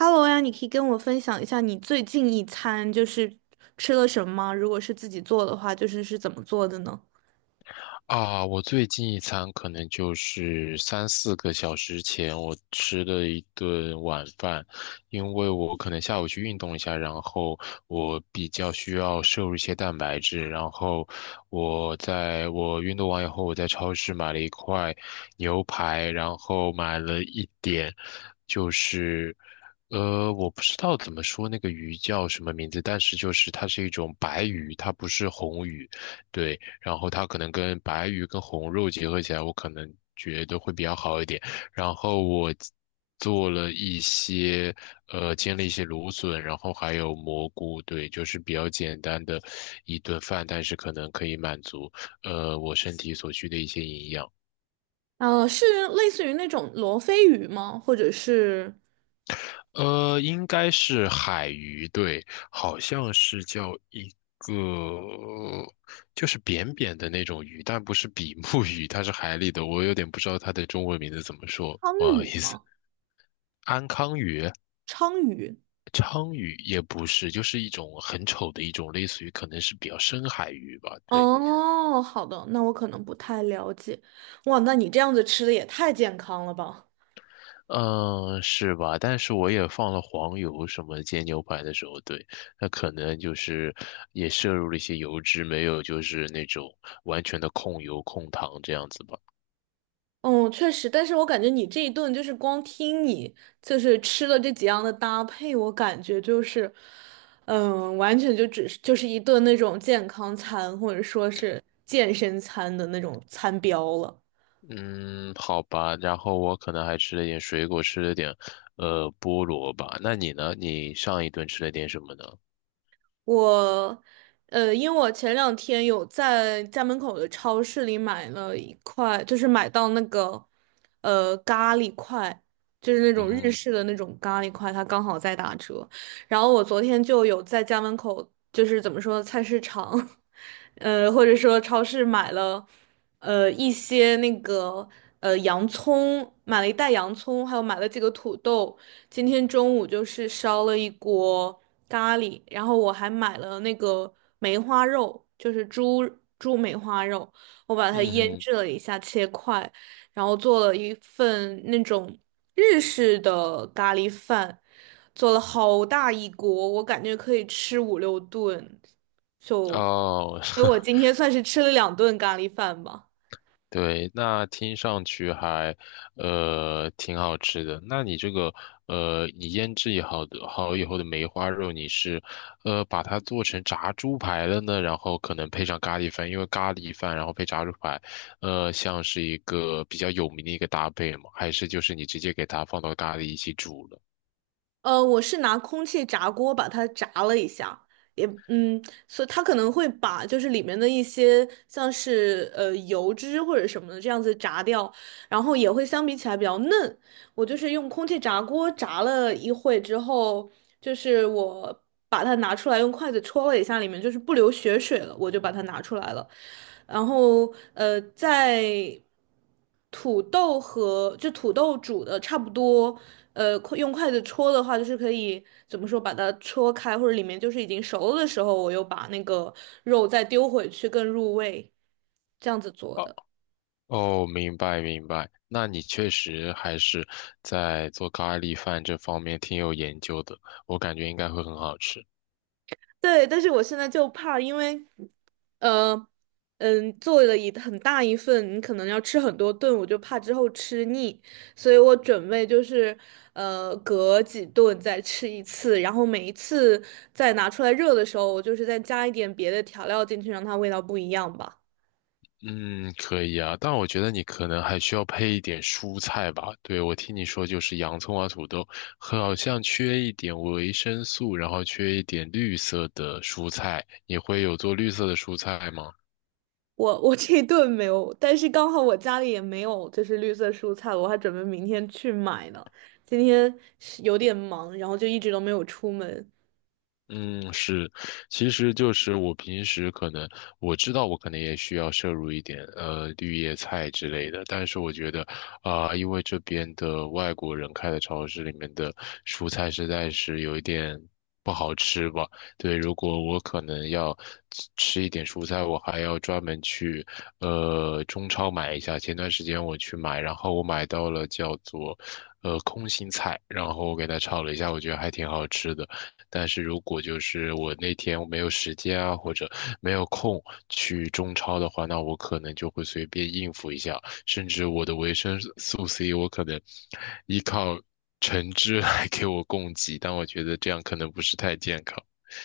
Hello 呀，你可以跟我分享一下你最近一餐就是吃了什么吗？如果是自己做的话，就是是怎么做的呢？啊，我最近一餐可能就是三四个小时前，我吃的一顿晚饭，因为我可能下午去运动一下，然后我比较需要摄入一些蛋白质，然后我运动完以后，我在超市买了一块牛排，然后买了一点，就是。我不知道怎么说那个鱼叫什么名字，但是就是它是一种白鱼，它不是红鱼，对。然后它可能跟白鱼跟红肉结合起来，我可能觉得会比较好一点。然后我做了一些煎了一些芦笋，然后还有蘑菇，对，就是比较简单的一顿饭，但是可能可以满足我身体所需的一些营养。是类似于那种罗非鱼吗？或者是应该是海鱼，对，好像是叫一个，就是扁扁的那种鱼，但不是比目鱼，它是海里的，我有点不知道它的中文名字怎么说，鲳不好意鱼思。吗？安康鱼、鲳鱼。鲳鱼也不是，就是一种很丑的一种，类似于可能是比较深海鱼吧，对。哦，好的，那我可能不太了解。哇，那你这样子吃的也太健康了吧？嗯，是吧？但是我也放了黄油，什么煎牛排的时候，对，那可能就是也摄入了一些油脂，没有就是那种完全的控油控糖这样子吧。嗯，确实，但是我感觉你这一顿就是光听你就是吃了这几样的搭配，我感觉就是，完全就只是就是一顿那种健康餐或者说是健身餐的那种餐标了。嗯，好吧。然后我可能还吃了点水果，吃了点菠萝吧。那你呢？你上一顿吃了点什么呢？我，因为我前两天有在家门口的超市里买了一块，就是买到那个，咖喱块，就是那嗯种日哼，式的那种咖喱块，它刚好在打折。然后我昨天就有在家门口，就是怎么说，菜市场，或者说超市买了，一些那个，洋葱，买了一袋洋葱，还有买了几个土豆。今天中午就是烧了一锅。咖喱，然后我还买了那个梅花肉，就是猪梅花肉，我把它腌嗯制了一下，切块，然后做了一份那种日式的咖喱饭，做了好大一锅，我感觉可以吃五六顿，就，哼，哦。所以我今 天算是吃了2顿咖喱饭吧。对，那听上去还，挺好吃的。那你这个，你腌制也好的好以后的梅花肉，你是，把它做成炸猪排了呢，然后可能配上咖喱饭，因为咖喱饭然后配炸猪排，像是一个比较有名的一个搭配嘛，还是就是你直接给它放到咖喱一起煮了？我是拿空气炸锅把它炸了一下，也所以它可能会把就是里面的一些像是油脂或者什么的这样子炸掉，然后也会相比起来比较嫩，我就是用空气炸锅炸了一会之后，就是我把它拿出来，用筷子戳了一下，里面就是不流血水了，我就把它拿出来了。然后在土豆就土豆煮的差不多，快用筷子戳的话，就是可以怎么说把它戳开，或者里面就是已经熟了的时候，我又把那个肉再丢回去更入味，这样子做哦，的。哦，明白，那你确实还是在做咖喱饭这方面挺有研究的，我感觉应该会很好吃。对，但是我现在就怕，因为呃，做了一很大一份，你可能要吃很多顿，我就怕之后吃腻，所以我准备就是隔几顿再吃一次，然后每一次再拿出来热的时候，我就是再加一点别的调料进去，让它味道不一样吧。嗯，可以啊，但我觉得你可能还需要配一点蔬菜吧。对，我听你说就是洋葱啊、土豆，好像缺一点维生素，然后缺一点绿色的蔬菜。你会有做绿色的蔬菜吗？我这一顿没有，但是刚好我家里也没有就是绿色蔬菜，我还准备明天去买呢。今天是有点忙，然后就一直都没有出门。嗯，是，其实就是我平时可能我知道我可能也需要摄入一点绿叶菜之类的，但是我觉得啊、因为这边的外国人开的超市里面的蔬菜实在是有一点不好吃吧。对，如果我可能要吃一点蔬菜，我还要专门去中超买一下。前段时间我去买，然后我买到了叫做空心菜，然后我给它炒了一下，我觉得还挺好吃的。但是如果就是我那天我没有时间啊，或者没有空去中超的话，那我可能就会随便应付一下，甚至我的维生素 C 我可能依靠橙汁来给我供给，但我觉得这样可能不是太健康。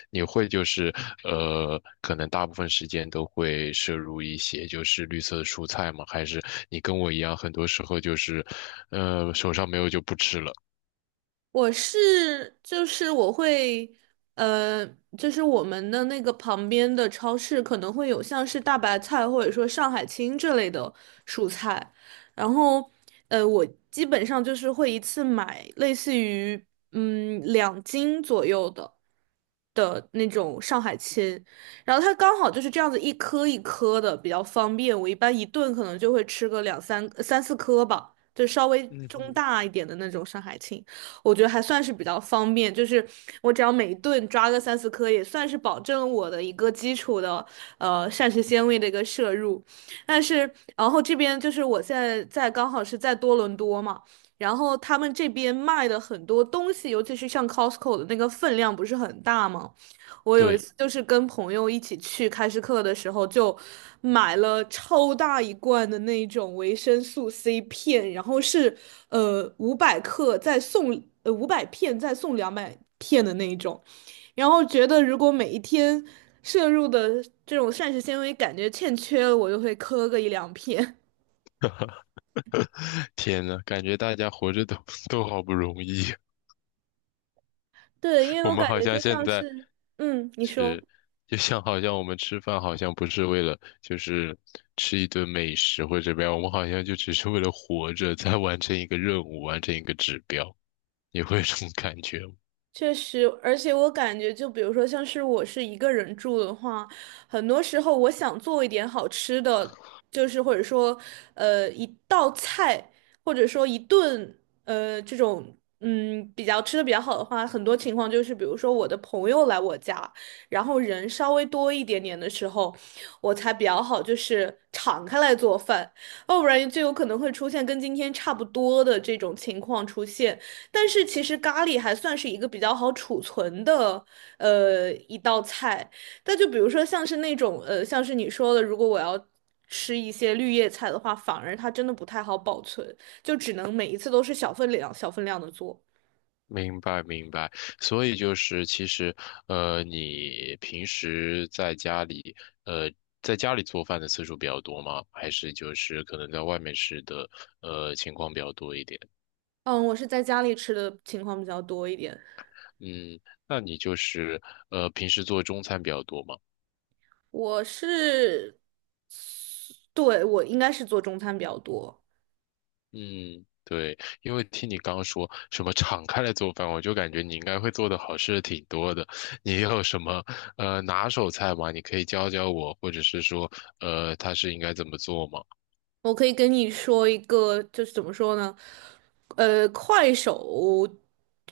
你会就是可能大部分时间都会摄入一些就是绿色的蔬菜吗？还是你跟我一样，很多时候就是，手上没有就不吃了？我是就是我会，呃，就是我们的那个旁边的超市可能会有像是大白菜或者说上海青这类的蔬菜，然后，我基本上就是会一次买类似于2斤左右的那种上海青，然后它刚好就是这样子一颗一颗的，比较方便。我一般一顿可能就会吃个三四颗吧，就稍微中大一点的那种上海青。我觉得还算是比较方便，就是我只要每一顿抓个三四颗，也算是保证我的一个基础的膳食纤维的一个摄入。但是然后这边就是我现在在刚好是在多伦多嘛。然后他们这边卖的很多东西，尤其是像 Costco 的那个分量不是很大吗？我有一对，次就是跟朋友一起去开市客的时候，就买了超大一罐的那种维生素 C 片，然后是500克再送500片再送200片的那一种，然后觉得如果每一天摄入的这种膳食纤维感觉欠缺了，我就会磕个一两片。天呐，感觉大家活着都 都好不容易，对，因 为我我们感好觉像就现像在是，嗯，你说。是，就像好像我们吃饭好像不是为了就是吃一顿美食或者怎么样，我们好像就只是为了活着，在完成一个任务，完成一个指标，你会有这种感觉吗？确实，而且我感觉，就比如说，像是我是一个人住的话，很多时候我想做一点好吃的，就是或者说，一道菜，或者说一顿，这种，比较吃的比较好的话，很多情况就是，比如说我的朋友来我家，然后人稍微多一点点的时候，我才比较好，就是敞开来做饭，要不然就有可能会出现跟今天差不多的这种情况出现。但是其实咖喱还算是一个比较好储存的一道菜。但就比如说像是那种像是你说的，如果我要吃一些绿叶菜的话，反而它真的不太好保存，就只能每一次都是小分量、小分量的做。明白，所以就是其实，你平时在家里，呃，在家里做饭的次数比较多吗？还是就是可能在外面吃的，情况比较多一点？嗯，我是在家里吃的情况比较多一点。嗯，那你就是平时做中餐比较多吗？我是，对，我应该是做中餐比较多。嗯，对，因为听你刚刚说什么敞开来做饭，我就感觉你应该会做的好吃的挺多的。你有什么拿手菜吗？你可以教我，或者是说，它是应该怎么做吗？我可以跟你说一个，就是怎么说呢？呃，快手，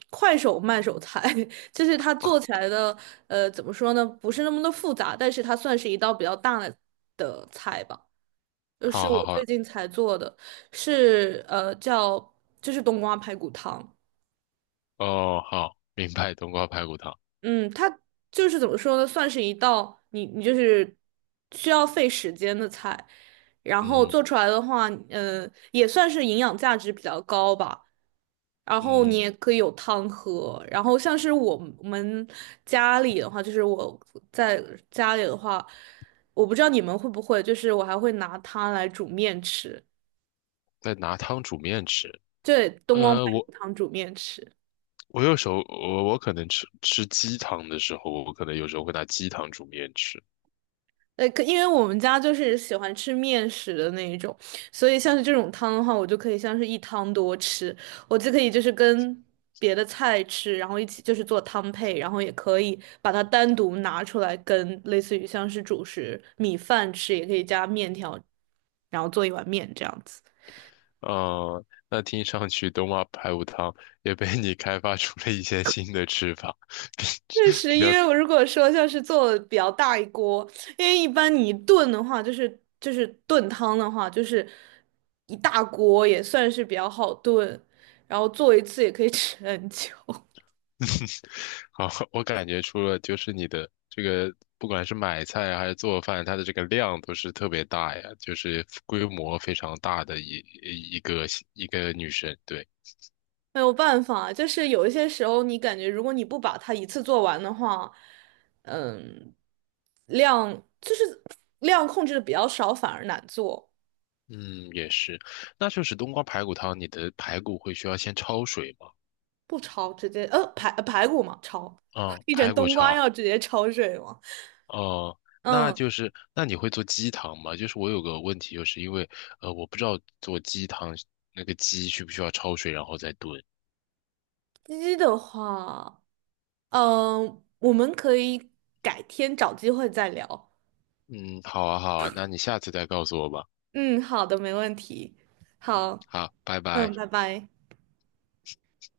快手慢手菜，就是它做起来的，怎么说呢？不是那么的复杂，但是它算是一道比较大的菜吧。就是好我好最好，近才做的，是叫就是冬瓜排骨汤。哦，好，明白，冬瓜排骨汤。嗯，它就是怎么说呢，算是一道你就是需要费时间的菜，然后嗯做出来的话，嗯，也算是营养价值比较高吧。然后你嗯，也可以有汤喝，然后像是我们家里的话，就是我在家里的话，我不知道你们会不会，就是我还会拿它来煮面吃，再拿汤煮面吃。对，冬瓜呃，排我骨汤煮面吃。我有时候我可能吃鸡汤的时候，我可能有时候会拿鸡汤煮面吃。可因为我们家就是喜欢吃面食的那一种，所以像是这种汤的话，我就可以像是一汤多吃，我就可以就是跟别的菜吃，然后一起就是做汤配，然后也可以把它单独拿出来跟类似于像是主食米饭吃，也可以加面条，然后做一碗面这样子。那听上去冬瓜排骨汤也被你开发出了一些新的吃法，比确实，比因较 为我如果说像是做比较大一锅，因为一般你炖的话，就是炖汤的话，就是一大锅也算是比较好炖，然后做一次也可以 吃很久。好，我感觉出了，就是你的这个，不管是买菜啊还是做饭，它的这个量都是特别大呀，就是规模非常大的一个一个女生。对，没有办法，就是有一些时候你感觉如果你不把它一次做完的话，嗯，量就是量控制的比较少，反而难做。嗯，也是。那就是冬瓜排骨汤，你的排骨会需要先焯水吗？不焯直接排骨嘛焯，嗯，一整排骨冬瓜焯。要直接焯水嘛，哦、那嗯。就是那你会做鸡汤吗？就是我有个问题，就是因为我不知道做鸡汤那个鸡需不需要焯水然后再炖。鸡的话，嗯，我们可以改天找机会再聊。嗯，好啊，好啊，那你下次再告诉我吧。嗯，好的，没问题。嗯，好，好，拜拜。嗯，拜拜。